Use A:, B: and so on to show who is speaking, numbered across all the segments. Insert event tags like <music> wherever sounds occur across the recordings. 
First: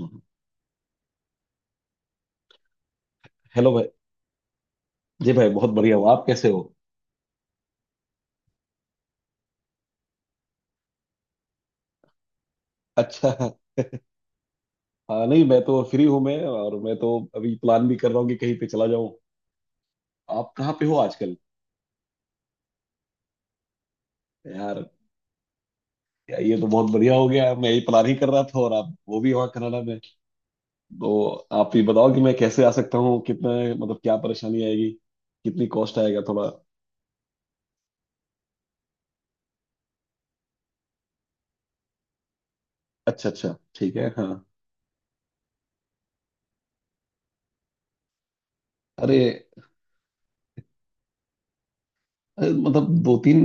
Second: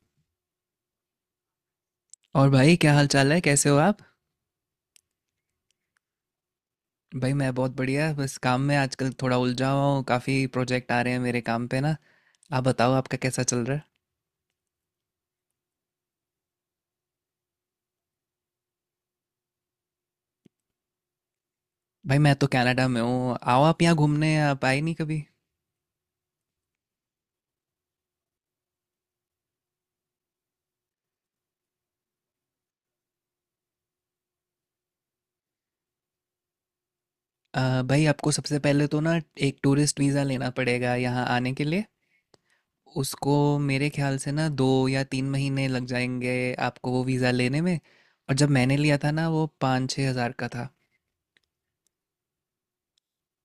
A: हम्म।
B: और भाई क्या हाल चाल है, कैसे
A: हेलो
B: हो
A: भाई।
B: आप?
A: जी भाई बहुत बढ़िया हूँ। आप कैसे हो।
B: भाई मैं बहुत बढ़िया, बस काम में आजकल थोड़ा उलझा हुआ हूँ। काफ़ी प्रोजेक्ट आ रहे हैं मेरे काम पे ना। आप बताओ आपका
A: अच्छा।
B: कैसा चल रहा है?
A: हाँ नहीं मैं तो फ्री हूँ। मैं तो अभी प्लान भी कर रहा हूँ कि कहीं पे चला जाऊँ। आप कहाँ पे हो आजकल।
B: भाई मैं तो कनाडा में हूँ। आओ आप यहाँ घूमने, आप आए
A: यार,
B: नहीं कभी।
A: ये तो बहुत बढ़िया हो गया। मैं यही प्लान ही कर रहा था और आप वो भी वहाँ कनाडा में। तो आप ये बताओ कि मैं कैसे आ सकता हूँ। कितना, मतलब क्या परेशानी आएगी। कितनी कॉस्ट आएगा थोड़ा।
B: भाई आपको सबसे पहले तो ना एक टूरिस्ट वीज़ा लेना पड़ेगा यहाँ आने के लिए।
A: अच्छा
B: उसको
A: अच्छा,
B: मेरे
A: ठीक है,
B: ख्याल से
A: हाँ।
B: ना 2 या 3 महीने लग जाएंगे आपको वो वीज़ा लेने में। और जब मैंने लिया था
A: अरे।
B: ना, वो 5-6 हज़ार का था।
A: मतलब दो तीन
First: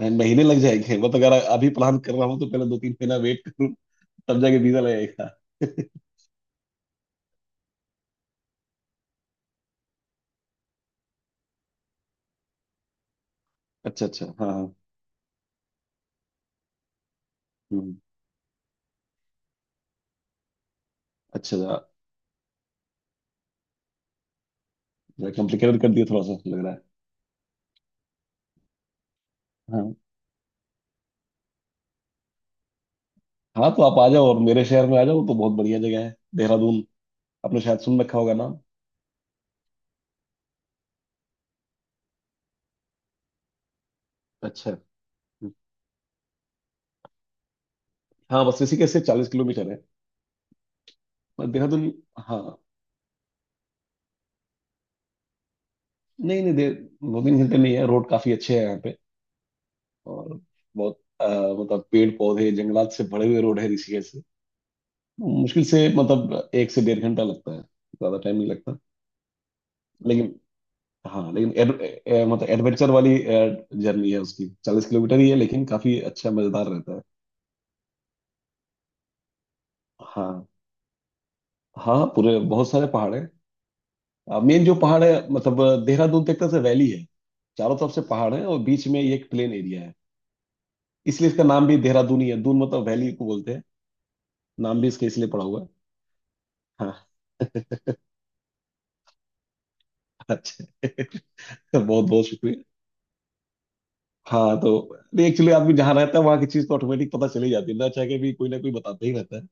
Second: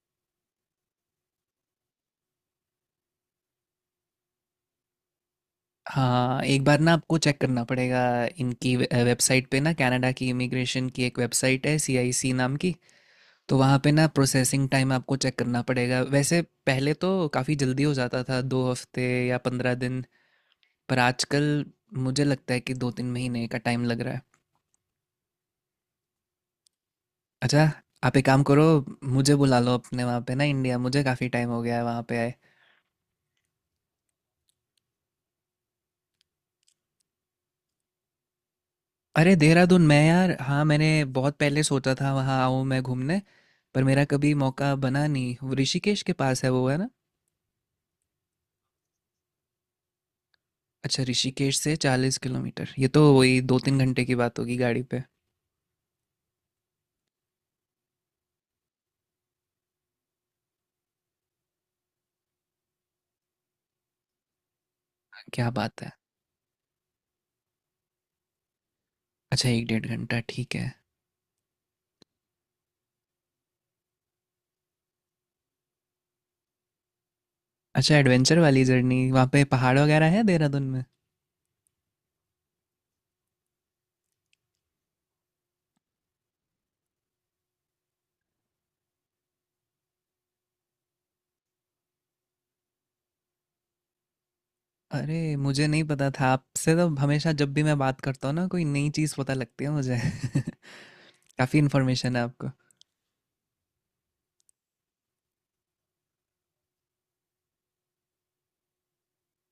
A: महीने लग जाएंगे मतलब। अगर अभी प्लान कर रहा हूँ तो पहले दो तीन महीना वेट करूँ, तब जाके वीजा लगेगा।
B: हाँ, एक बार ना आपको चेक करना पड़ेगा इनकी वेबसाइट पे ना। कनाडा की इमिग्रेशन की एक वेबसाइट है, सीआईसी नाम की। तो वहाँ पे ना
A: अच्छा अच्छा, हाँ
B: प्रोसेसिंग
A: हाँ।
B: टाइम आपको चेक करना पड़ेगा। वैसे पहले तो काफ़ी जल्दी हो
A: हम्म,
B: जाता था, 2 हफ्ते या 15 दिन। पर आजकल
A: अच्छा।
B: मुझे लगता है कि 2-3 महीने का टाइम लग रहा है।
A: मैं कॉम्प्लिकेटेड कर दिया थोड़ा सा लग रहा है।
B: अच्छा, आप एक काम करो, मुझे बुला लो
A: हाँ,
B: अपने वहाँ पे ना इंडिया। मुझे काफ़ी टाइम हो गया है वहाँ पे आए।
A: हाँ तो आप आ जाओ और मेरे शहर में आ जाओ। वो तो बहुत बढ़िया जगह है, देहरादून। आपने शायद सुन रखा होगा नाम।
B: अरे देहरादून! मैं यार, हाँ मैंने बहुत पहले सोचा था वहाँ आऊँ मैं घूमने। पर मेरा कभी
A: अच्छा।
B: मौका बना नहीं।
A: हम्म।
B: वो ऋषिकेश के पास है वो, है ना?
A: हाँ, बस ऋषिकेश से 40 किलोमीटर है।
B: अच्छा,
A: पर
B: ऋषिकेश से
A: देहरादून,
B: चालीस
A: हाँ
B: किलोमीटर ये तो वही 2-3 घंटे की बात होगी गाड़ी पे।
A: नहीं नहीं, दे दो तीन घंटे नहीं है। रोड काफी अच्छे हैं यहाँ पे। और बहुत मतलब पेड़ पौधे जंगलात से भरे हुए रोड है। ऋषिकेश से
B: क्या
A: मुश्किल
B: बात
A: से
B: है!
A: मतलब एक से डेढ़ घंटा लगता है, ज्यादा टाइम नहीं लगता।
B: अच्छा, एक डेढ़ घंटा,
A: लेकिन,
B: ठीक है।
A: हाँ लेकिन मतलब एडवेंचर वाली जर्नी है उसकी। 40 किलोमीटर ही है लेकिन काफी अच्छा मजेदार रहता है।
B: अच्छा, एडवेंचर वाली जर्नी। वहाँ पे पहाड़ वगैरह है
A: हाँ।
B: देहरादून में?
A: हाँ पूरे, बहुत सारे पहाड़ हैं। मेन जो पहाड़ है मतलब देहरादून तक से वैली है। चारों तरफ से पहाड़ है और बीच में ये एक प्लेन एरिया है। इसलिए इसका नाम भी देहरादून ही है। दून मतलब वैली को बोलते हैं। नाम भी इसके
B: अरे,
A: इसलिए पड़ा हुआ
B: मुझे
A: है।
B: नहीं पता था। आपसे तो
A: हाँ
B: हमेशा जब भी मैं
A: <laughs>
B: बात करता हूँ ना कोई नई चीज़ पता लगती है मुझे।
A: अच्छा।
B: <laughs> काफ़ी
A: <laughs> बहुत
B: इन्फॉर्मेशन है
A: बहुत
B: आपको।
A: शुक्रिया। हाँ तो एक्चुअली आदमी जहाँ रहता है वहाँ की चीज तो ऑटोमेटिक पता चली जाती है ना। चाह के भी कोई ना कोई बताता ही रहता है।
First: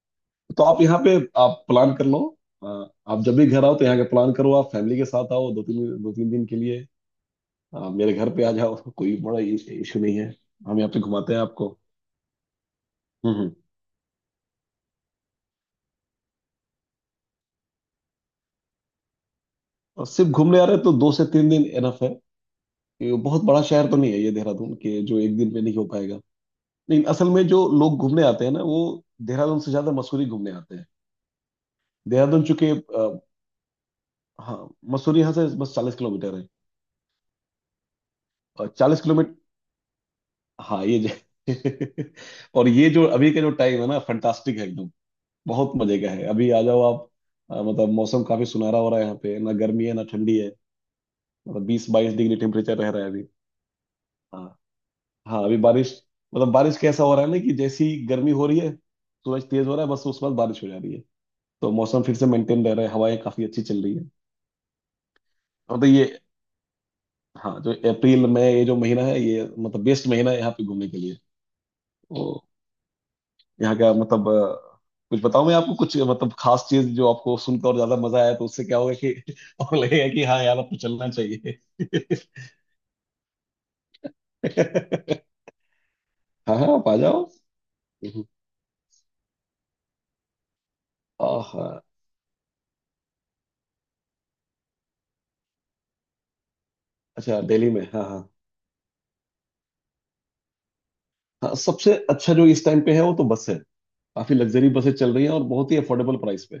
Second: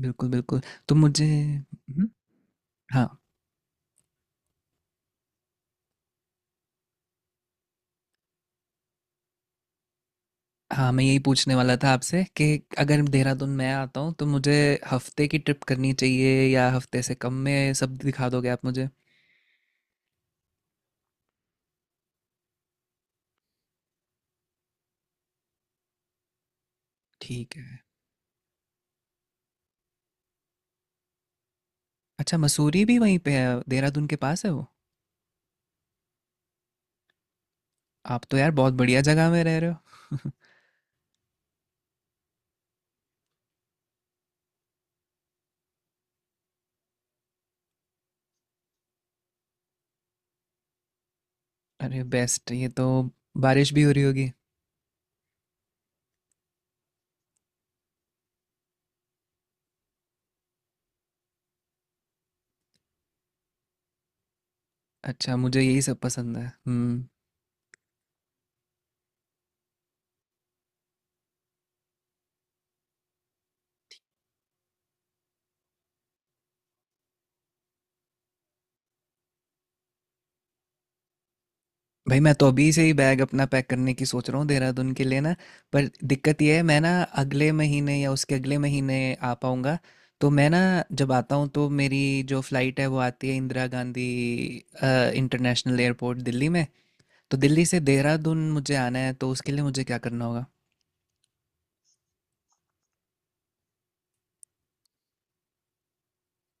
B: बिल्कुल बिल्कुल।
A: तो आप
B: तो
A: यहाँ पे,
B: मुझे
A: आप प्लान कर लो। अ,
B: हाँ
A: आप जब भी घर आओ तो यहाँ का प्लान करो। आप फैमिली के साथ आओ, दो तीन दिन के लिए। मेरे घर पे आ जाओ <laughs> कोई बड़ा इशू नहीं है। हम
B: हाँ,
A: यहाँ पे
B: मैं यही
A: घुमाते हैं
B: पूछने
A: आपको।
B: वाला था आपसे कि अगर
A: हम्म
B: देहरादून
A: हम्म।
B: मैं आता हूँ तो मुझे हफ्ते की ट्रिप करनी चाहिए, या हफ्ते से कम में सब दिखा दोगे आप मुझे?
A: और सिर्फ घूमने आ रहे हैं तो दो से तीन दिन एनफ है। ये बहुत बड़ा शहर तो नहीं है ये देहरादून, के जो एक दिन में नहीं हो पाएगा। लेकिन असल में
B: ठीक
A: जो
B: है।
A: लोग घूमने आते हैं ना वो देहरादून से ज्यादा मसूरी घूमने आते हैं।
B: अच्छा,
A: देहरादून चूंकि
B: मसूरी भी वहीं पे है, देहरादून के पास है
A: हाँ,
B: वो?
A: मसूरी यहाँ से बस 40 किलोमीटर है।
B: आप तो यार
A: और
B: बहुत बढ़िया
A: चालीस
B: जगह
A: किलोमीटर
B: में रह रहे हो।
A: हाँ ये जो <laughs> और ये जो अभी का जो टाइम है ना फंटास्टिक है एकदम। बहुत मजे का है अभी, आ जाओ आप। मतलब मौसम काफी सुनहरा हो रहा है यहाँ पे, ना गर्मी है ना ठंडी है। मतलब
B: <laughs>
A: बीस
B: अरे
A: बाईस डिग्री
B: बेस्ट! ये
A: टेम्परेचर
B: तो,
A: रह रहा है अभी।
B: बारिश भी हो रही होगी।
A: हाँ। हाँ अभी बारिश, मतलब बारिश कैसा हो रहा है ना कि जैसी गर्मी हो रही है सूरज तेज हो रहा है, बस उसके बाद बारिश हो जा रही है। तो मौसम फिर से मेंटेन रह रहा है, हवाएं काफी अच्छी चल रही है।
B: अच्छा, मुझे
A: और
B: यही
A: तो
B: सब
A: ये,
B: पसंद है। हम्म।
A: हाँ जो अप्रैल मई ये जो महीना है ये मतलब बेस्ट महीना है यहाँ पे घूमने के लिए। तो यहाँ का मतलब कुछ बताऊं मैं आपको कुछ मतलब खास चीज जो आपको सुनकर और ज्यादा मजा आया तो उससे क्या होगा कि <laughs> और लगेगा कि हाँ यार आपको चलना चाहिए।
B: भाई मैं तो अभी से ही बैग अपना पैक करने की सोच रहा हूँ देहरादून के लिए
A: <laughs>
B: ना। पर दिक्कत यह
A: हाँ
B: है,
A: हाँ,
B: मैं
A: आप
B: ना
A: आ जाओ।
B: अगले महीने या
A: हम्म।
B: उसके अगले महीने आ पाऊँगा। तो मैं ना, जब आता हूँ तो
A: आह,
B: मेरी जो फ़्लाइट है वो आती है इंदिरा गांधी अ, इंटरनेशनल एयरपोर्ट, दिल्ली में। तो
A: अच्छा
B: दिल्ली
A: दिल्ली
B: से
A: में, हाँ हाँ।
B: देहरादून मुझे आना है, तो उसके लिए मुझे क्या करना होगा?
A: हाँ, सबसे अच्छा जो इस टाइम पे है वो तो बस है। काफी लग्जरी बसें चल रही हैं और बहुत ही अफोर्डेबल प्राइस पे।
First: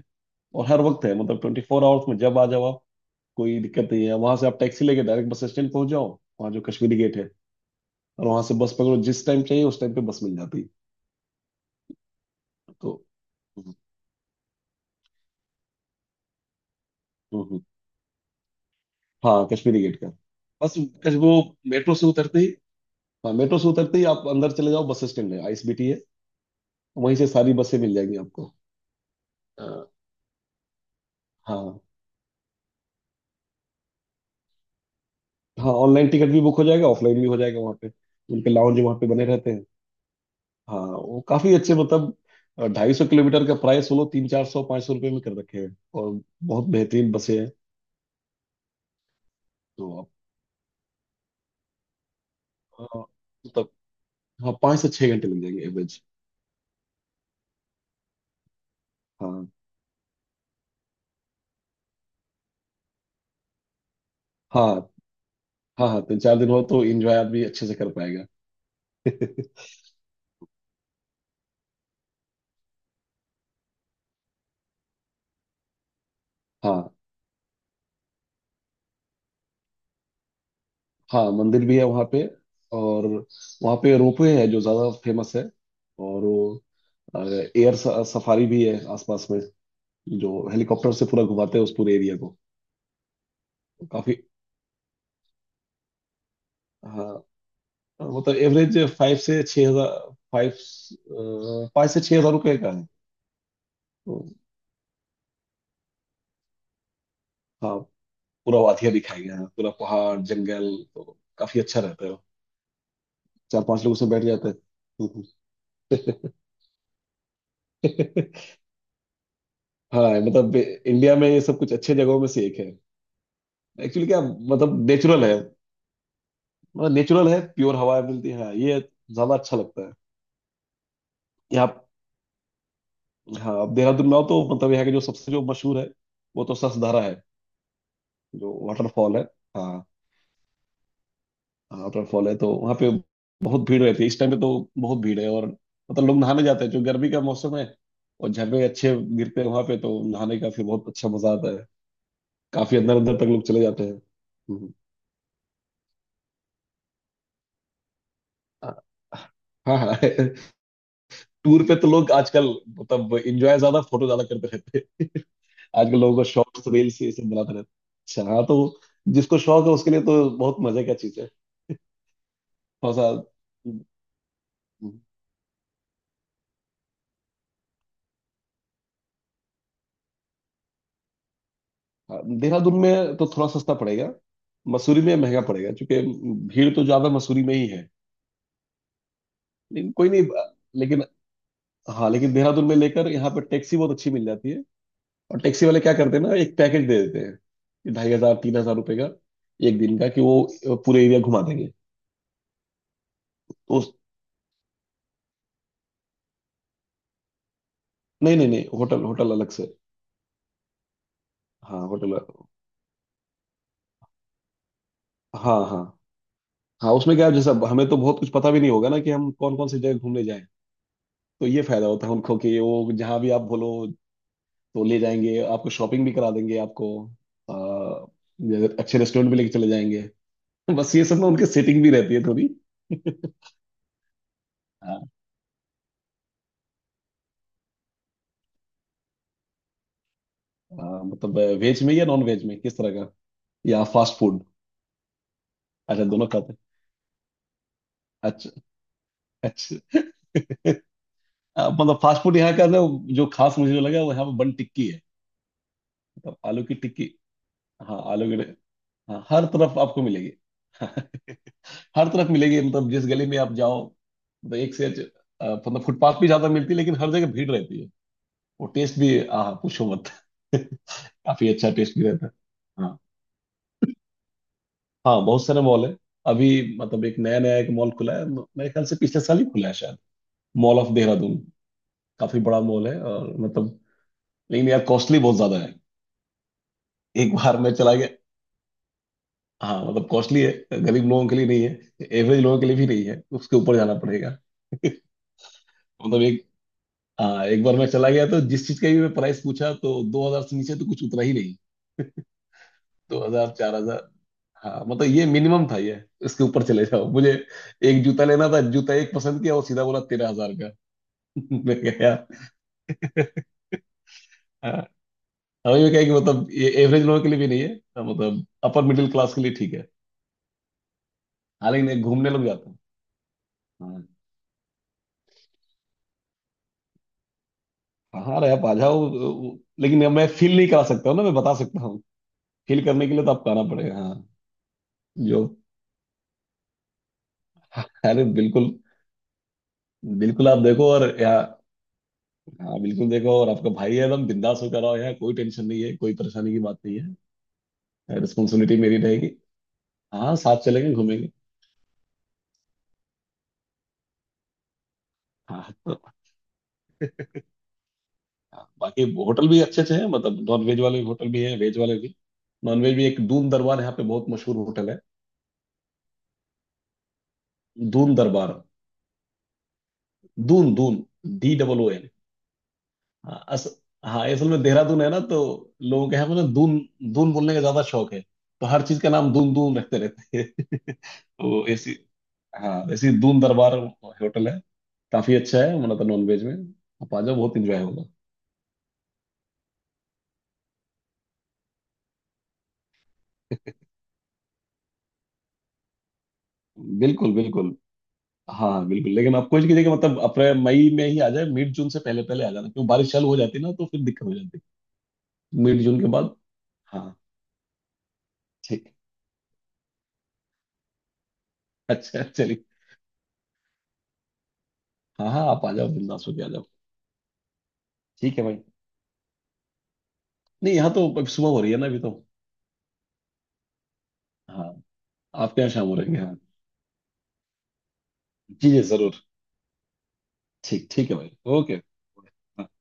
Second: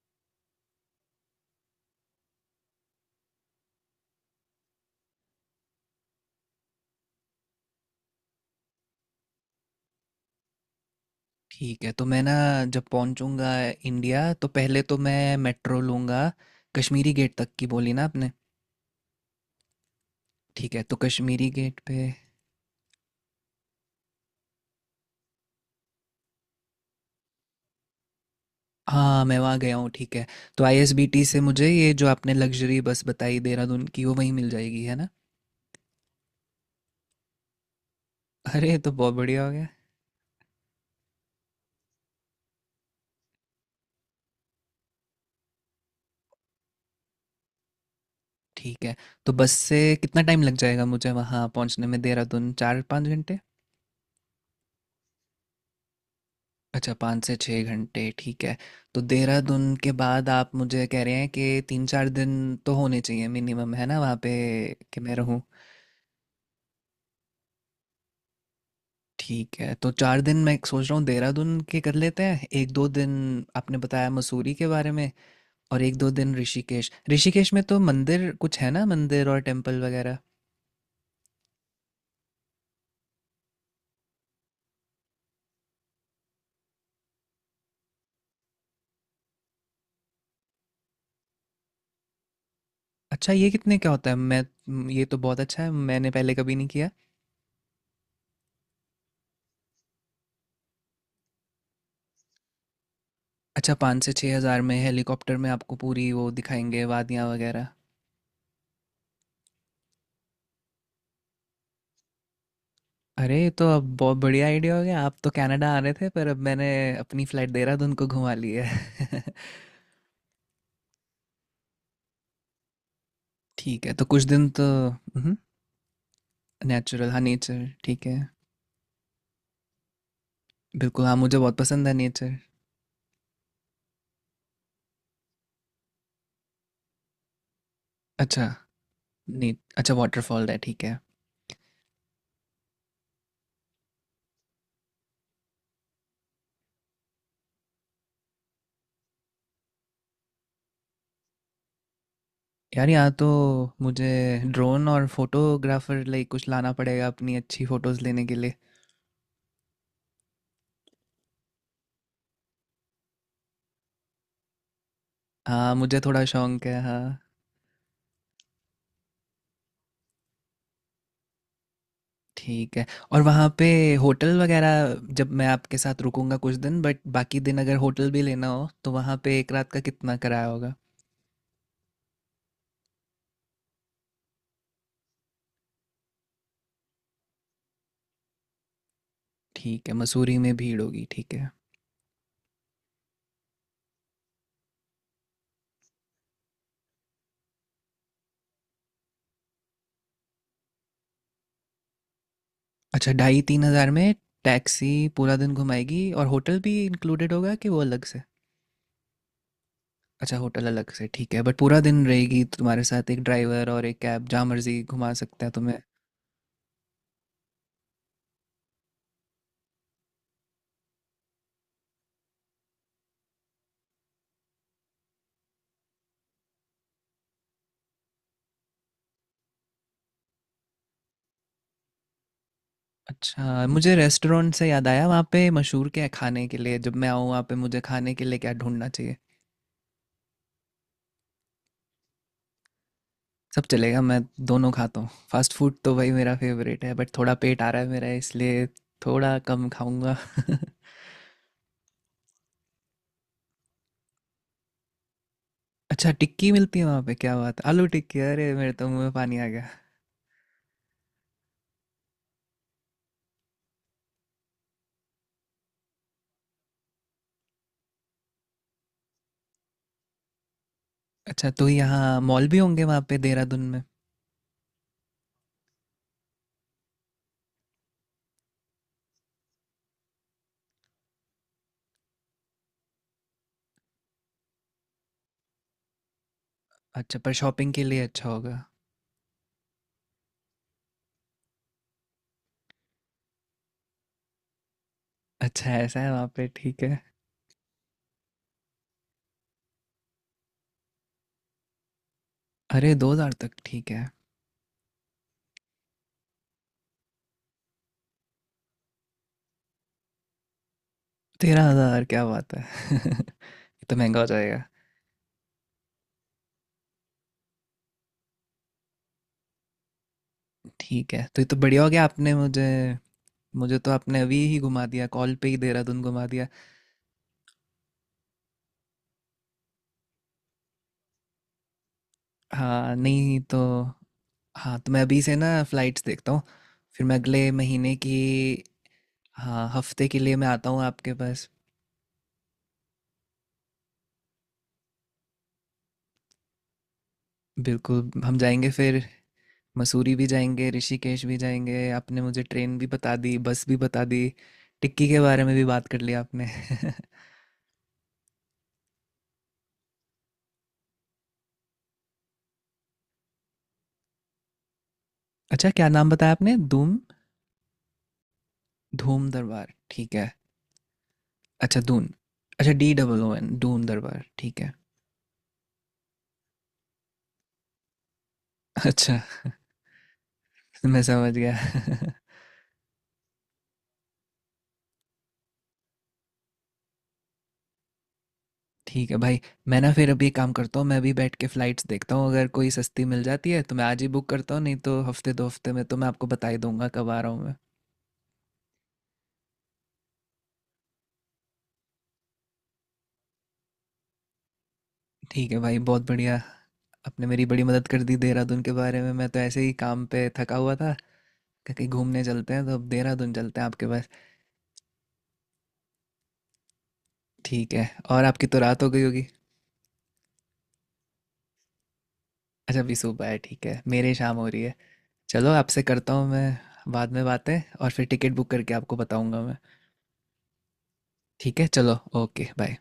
A: और हर वक्त है, मतलब 24 आवर्स में जब आ जाओ आप। कोई दिक्कत नहीं है। वहां से आप टैक्सी लेके डायरेक्ट बस स्टैंड पहुंच जाओ। वहाँ जो कश्मीरी गेट है। और वहां से बस पकड़ो, जिस टाइम चाहिए उस टाइम पे बस मिल जाती है।
B: ठीक है। तो मैं ना, जब
A: तो
B: पहुँचूँगा
A: हम्म,
B: इंडिया तो पहले तो मैं मेट्रो लूँगा। कश्मीरी गेट तक
A: हम्म,
B: की बोली ना आपने।
A: हाँ कश्मीरी गेट का।
B: ठीक
A: बस
B: है, तो
A: कश वो
B: कश्मीरी गेट
A: मेट्रो से
B: पे।
A: उतरते ही, हाँ मेट्रो से उतरते ही आप अंदर चले जाओ। बस स्टैंड है, आईएसबीटी है। वहीं से सारी बसें मिल जाएंगी आपको।
B: हाँ, मैं वहाँ
A: अ,
B: गया हूँ, ठीक है। तो आईएसबीटी से मुझे
A: हाँ
B: ये जो आपने लग्जरी बस बताई देहरादून की, वो वहीं मिल जाएगी, है ना?
A: हाँ, ऑनलाइन टिकट भी बुक हो जाएगा, ऑफलाइन भी हो जाएगा वहाँ पे। उनके
B: <laughs> अरे, ये
A: लाउंज
B: तो
A: वहाँ पे
B: बहुत
A: बने
B: बढ़िया हो
A: रहते हैं।
B: गया।
A: हाँ वो काफी अच्छे, मतलब 250 किलोमीटर का प्राइस वो लोग तीन चार सौ पाँच सौ रुपये में कर रखे हैं। और बहुत बेहतरीन बसें हैं।
B: ठीक है, तो बस से
A: तो आप,
B: कितना टाइम लग जाएगा मुझे वहाँ पहुँचने में देहरादून, चार
A: हाँ,
B: पाँच घंटे
A: मतलब, हाँ 5 से 6 घंटे लग जाएंगे एवरेज।
B: अच्छा, 5 से 6 घंटे, ठीक है। तो
A: हाँ।
B: देहरादून के बाद आप मुझे कह रहे हैं कि 3-4 दिन तो होने चाहिए मिनिमम, है ना वहाँ पे
A: हाँ।
B: कि मैं रहूँ?
A: हाँ, हाँ तीन चार दिन हो तो इंजॉय आदमी अच्छे से कर पाएगा <laughs>
B: ठीक है, तो 4 दिन मैं सोच रहा हूँ देहरादून के कर लेते हैं। 1-2 दिन आपने बताया मसूरी के बारे में, और 1-2 दिन ऋषिकेश।
A: हाँ।
B: ऋषिकेश में तो मंदिर कुछ है ना, मंदिर और टेंपल वगैरह?
A: हाँ मंदिर भी है वहाँ पे। और वहाँ पे रोपवे है जो ज़्यादा फेमस है। और वो एयर सफारी भी है आसपास में, जो हेलीकॉप्टर से पूरा घुमाते हैं उस पूरे एरिया को।
B: अच्छा, ये कितने का होता है?
A: काफ़ी,
B: मैं, ये तो बहुत अच्छा है, मैंने पहले कभी नहीं किया।
A: हाँ मतलब एवरेज 5 से 6 हज़ार, फाइव 5 से 6 हज़ार रुपये का है।
B: अच्छा, 5 से
A: तो
B: 6,000 में हेलीकॉप्टर में आपको पूरी वो दिखाएँगे वादियाँ वगैरह।
A: हाँ, पूरा वादियाँ दिखाई गया है, पूरा पहाड़ जंगल, तो काफ़ी अच्छा रहता है।
B: अरे! ये
A: चार
B: तो
A: पांच
B: अब
A: लोग उसमें
B: बहुत
A: बैठ
B: बढ़िया
A: जाते
B: आइडिया हो गया। आप
A: हैं।
B: तो कनाडा आ रहे थे, पर अब मैंने अपनी फ्लाइट देहरादून को घुमा ली है। <laughs>
A: <laughs> हाँ, मतलब इंडिया में ये सब कुछ अच्छे जगहों में से एक है।
B: ठीक है, तो
A: एक्चुअली क्या,
B: कुछ दिन तो,
A: मतलब नेचुरल है।
B: उहुँ,
A: मतलब
B: नेचुरल, हाँ,
A: नेचुरल है,
B: नेचर,
A: प्योर हवाएं
B: ठीक है।
A: मिलती है हाँ, ये ज्यादा अच्छा लगता है
B: बिल्कुल, हाँ मुझे बहुत
A: यहाँ।
B: पसंद है नेचर।
A: हाँ, अब देहरादून में आओ तो मतलब यहाँ के जो सबसे जो मशहूर है वो तो ससधारा है,
B: अच्छा,
A: जो वाटरफॉल है।
B: ने
A: हाँ
B: अच्छा वॉटरफॉल है, ठीक है।
A: वाटरफॉल है तो वहाँ पे बहुत भीड़ रहती है, इस टाइम पे तो बहुत भीड़ है। और मतलब लोग नहाने जाते हैं, जो गर्मी का मौसम है। और झरने अच्छे गिरते हैं वहाँ पे तो नहाने का फिर बहुत अच्छा मजा आता है। काफी
B: यार,
A: अंदर
B: यहाँ
A: अंदर तक
B: तो
A: लोग चले जाते हैं।
B: मुझे
A: हम्म।
B: ड्रोन और फोटोग्राफर लाइक कुछ लाना पड़ेगा अपनी अच्छी फोटोज लेने के लिए।
A: हाँ हाँ <laughs> टूर पे तो लोग आजकल मतलब एंजॉय ज्यादा, फोटो ज्यादा करते रहते हैं।
B: हाँ,
A: आजकल
B: मुझे
A: लोगों
B: थोड़ा
A: को
B: शौक
A: शॉर्ट्स
B: है,
A: रील्स
B: हाँ।
A: ये सब बनाते रहते हैं। अच्छा हाँ, तो जिसको शौक है उसके लिए तो बहुत मजे का चीज है।
B: ठीक है।
A: थोड़ा सा,
B: और वहाँ पे होटल वगैरह, जब मैं आपके साथ रुकूंगा कुछ दिन बट बाकी दिन अगर होटल भी लेना हो, तो वहाँ पे एक रात का कितना किराया होगा?
A: हाँ, देहरादून में तो थोड़ा सस्ता पड़ेगा। मसूरी में महंगा पड़ेगा क्योंकि भीड़ तो ज्यादा मसूरी में ही है।
B: ठीक
A: लेकिन
B: है,
A: कोई नहीं,
B: मसूरी में भीड़
A: लेकिन,
B: होगी, ठीक है।
A: हाँ लेकिन देहरादून में लेकर यहाँ पर टैक्सी बहुत अच्छी मिल जाती है। और टैक्सी वाले क्या करते हैं ना, एक पैकेज दे देते हैं कि 2.5 हज़ार 3 हज़ार रुपये का एक दिन का, कि वो पूरे एरिया घुमा देंगे।
B: अच्छा, ढाई तीन
A: तो
B: हज़ार
A: उस-
B: में टैक्सी पूरा दिन घुमाएगी, और होटल भी इंक्लूडेड होगा कि वो अलग से?
A: नहीं नहीं नहीं, होटल होटल अलग से।
B: अच्छा, होटल अलग से, ठीक है। बट पूरा
A: हाँ
B: दिन
A: होटल,
B: रहेगी तो तुम्हारे साथ एक ड्राइवर और एक कैब, जहाँ मर्जी घुमा सकता है
A: हाँ
B: तुम्हें।
A: हाँ। हाँ उसमें क्या है, जैसे अब हमें तो बहुत कुछ पता भी नहीं होगा ना कि हम कौन कौन सी जगह घूमने जाएं। तो ये फायदा होता है उनको कि वो जहाँ भी आप बोलो तो ले जाएंगे आपको। शॉपिंग भी करा देंगे आपको। आ, जैसे अच्छे रेस्टोरेंट भी लेके चले जाएंगे <laughs> बस ये सब ना उनके सेटिंग भी रहती है थोड़ी।
B: अच्छा, मुझे रेस्टोरेंट से याद आया,
A: हाँ
B: वहाँ पे मशहूर क्या है खाने के लिए, जब मैं आऊँ वहाँ पे मुझे खाने के लिए क्या ढूंढना चाहिए?
A: मतलब वेज में या नॉन वेज में, किस तरह का,
B: सब
A: या
B: चलेगा,
A: फास्ट
B: मैं
A: फूड।
B: दोनों खाता हूँ। फास्ट फूड तो
A: अच्छा
B: भाई
A: दोनों
B: मेरा
A: खाते हैं।
B: फेवरेट है, बट थोड़ा पेट आ रहा है मेरा,
A: अच्छा
B: इसलिए थोड़ा कम
A: अच्छा।
B: खाऊंगा। <laughs>
A: <laughs> मतलब फास्ट फूड यहाँ का ना जो खास मुझे जो लगा वो यहाँ पे बन टिक्की है।
B: अच्छा,
A: मतलब
B: टिक्की
A: आलू की
B: मिलती है वहाँ
A: टिक्की।
B: पे, क्या बात है! आलू
A: हाँ
B: टिक्की,
A: आलू की।
B: अरे मेरे तो मुंह में
A: हाँ
B: पानी
A: हर
B: आ गया।
A: तरफ आपको मिलेगी <laughs> हर तरफ मिलेगी, मतलब जिस गली में आप जाओ, मतलब मतलब फुटपाथ भी ज्यादा मिलती है लेकिन हर जगह भीड़ रहती है। वो टेस्ट भी, आह पूछो मत <laughs> काफी
B: अच्छा, तो
A: अच्छा टेस्ट भी
B: यहाँ
A: रहता है।
B: मॉल भी होंगे
A: हाँ।
B: वहाँ पे देहरादून में?
A: हाँ बहुत सारे मॉल है। अभी मतलब एक नया नया एक मॉल खुला है, मेरे ख्याल से पिछले साल ही खुला है शायद, मॉल ऑफ देहरादून। काफी बड़ा मॉल है और मतलब, लेकिन यार कॉस्टली बहुत ज्यादा है।
B: अच्छा, पर
A: एक बार
B: शॉपिंग
A: मैं
B: के
A: चला
B: लिए
A: गया,
B: अच्छा होगा।
A: हाँ मतलब कॉस्टली है। गरीब लोगों के लिए नहीं है, एवरेज लोगों के लिए भी नहीं है, उसके ऊपर जाना पड़ेगा।
B: अच्छा, ऐसा है
A: मतलब
B: वहाँ
A: एक,
B: पे, ठीक है।
A: हाँ एक बार मैं चला गया तो जिस चीज का भी मैं प्राइस पूछा तो 2 हज़ार से नीचे तो कुछ उतरा ही नहीं।
B: अरे, दो
A: दो
B: हजार
A: हजार
B: तक
A: चार
B: ठीक है।
A: हजार हाँ मतलब ये मिनिमम था ये। इसके ऊपर चले जाओ। मुझे एक जूता लेना था, जूता एक पसंद किया और सीधा बोला 13 हज़ार का। <laughs>
B: तेरह
A: मैं
B: हजार
A: गया।
B: क्या बात है! <laughs> ये तो महंगा हो जाएगा।
A: हाँ, हमें ये क्या है कि मतलब ये एवरेज लोगों के लिए भी नहीं है, हाँ, मतलब अपर मिडिल क्लास के लिए ठीक है।
B: ठीक है, तो ये तो बढ़िया
A: हालांकि
B: हो
A: नहीं,
B: गया
A: घूमने
B: आपने
A: लोग
B: मुझे।
A: जाते हैं।
B: मुझे तो
A: हाँ
B: आपने अभी ही घुमा दिया, कॉल पे ही देहरादून घुमा दिया।
A: हाँ, अरे आप आ जाओ, लेकिन अब मैं फील नहीं करा सकता हूँ ना, मैं बता सकता हूँ। फील
B: हाँ,
A: करने के लिए तो
B: नहीं
A: आपको
B: तो।
A: आना पड़ेगा हाँ।
B: हाँ, तो मैं अभी से
A: जो,
B: ना फ्लाइट्स देखता हूँ। फिर मैं अगले महीने की,
A: अरे बिल्कुल,
B: हाँ, हफ्ते के लिए मैं
A: बिल्कुल आप
B: आता हूँ
A: देखो। और
B: आपके पास।
A: हाँ बिल्कुल देखो, और आपका भाई है, एकदम बिंदास होकर आओ यार। कोई टेंशन नहीं है, कोई परेशानी की बात नहीं
B: बिल्कुल,
A: है।
B: हम जाएंगे
A: रिस्पॉन्सिबिलिटी
B: फिर।
A: मेरी रहेगी।
B: मसूरी भी
A: हाँ, साथ
B: जाएंगे,
A: चलेंगे
B: ऋषिकेश
A: घूमेंगे।
B: भी जाएंगे। आपने मुझे ट्रेन भी बता दी, बस भी बता दी, टिक्की के बारे में भी
A: हाँ
B: बात
A: तो,
B: कर लिया आपने। <laughs>
A: हाँ, बाकी होटल भी अच्छे अच्छे हैं, मतलब नॉन वेज वाले होटल भी हैं, वेज वाले भी। नॉन वेज भी, एक दून दरबार यहाँ पे बहुत मशहूर होटल है।
B: अच्छा, क्या नाम बताया आपने, धूम?
A: दून दरबार।
B: धूम दरबार, ठीक है।
A: दून, दून, डी डबल
B: अच्छा
A: ओ एन
B: दून। अच्छा, डी डबल ओ
A: हाँ
B: एन
A: अस
B: दून दरबार,
A: हाँ असल
B: ठीक
A: में
B: है।
A: देहरादून है ना तो लोगों के यहाँ पे ना दून, दून बोलने का ज्यादा शौक है। तो हर चीज का
B: अच्छा,
A: नाम दून दून रखते रहते हैं
B: <laughs>
A: <laughs>
B: मैं समझ गया।
A: तो ऐसी, हाँ ऐसी दून दरबार होटल है। काफी अच्छा है हमारा तो नॉनवेज में। आप आ जाओ, बहुत इंजॉय होगा।
B: <laughs> ठीक है भाई। मैं ना फिर अभी एक काम करता हूँ, मैं अभी बैठ के फ़्लाइट्स देखता हूँ, अगर कोई सस्ती मिल जाती है तो मैं आज ही बुक करता हूँ, नहीं तो हफ्ते दो हफ्ते में तो मैं आपको बता ही दूंगा कब आ रहा
A: बिल्कुल
B: हूँ मैं।
A: बिल्कुल। हाँ बिल्कुल, लेकिन आप कोशिश कीजिए कि मतलब अप्रैल मई में ही आ जाए। मिड जून से पहले पहले आ जाना, क्यों बारिश चालू हो जाती है ना, तो फिर दिक्कत हो जाती
B: ठीक है
A: है
B: भाई,
A: मिड जून
B: बहुत
A: के
B: बढ़िया।
A: बाद। हाँ।
B: आपने मेरी बड़ी मदद कर दी देहरादून के
A: ठीक।
B: बारे में। मैं तो ऐसे ही काम पे थका हुआ था, कहा कहीं
A: अच्छा
B: घूमने चलते हैं,
A: चलिए।
B: तो अब देहरादून चलते हैं आपके पास।
A: हाँ हाँ, आप आ जाओ, बिंदास होके आ जाओ।
B: ठीक है। और
A: ठीक है
B: आपकी
A: भाई।
B: तो रात हो गई होगी।
A: नहीं, यहाँ तो अब सुबह हो रही है ना अभी तो।
B: अच्छा, अभी सुबह है, ठीक है, मेरे शाम हो रही
A: हाँ,
B: है। चलो,
A: आपके यहाँ
B: आपसे
A: शाम हो
B: करता
A: रही है,
B: हूँ
A: हाँ।
B: मैं बाद में बातें, और फिर टिकट बुक
A: जी
B: करके
A: जी,
B: आपको
A: जरूर।
B: बताऊंगा मैं।
A: ठीक, ठीक है भाई।
B: ठीक है,
A: ओके।
B: चलो, ओके
A: हाँ।
B: बाय।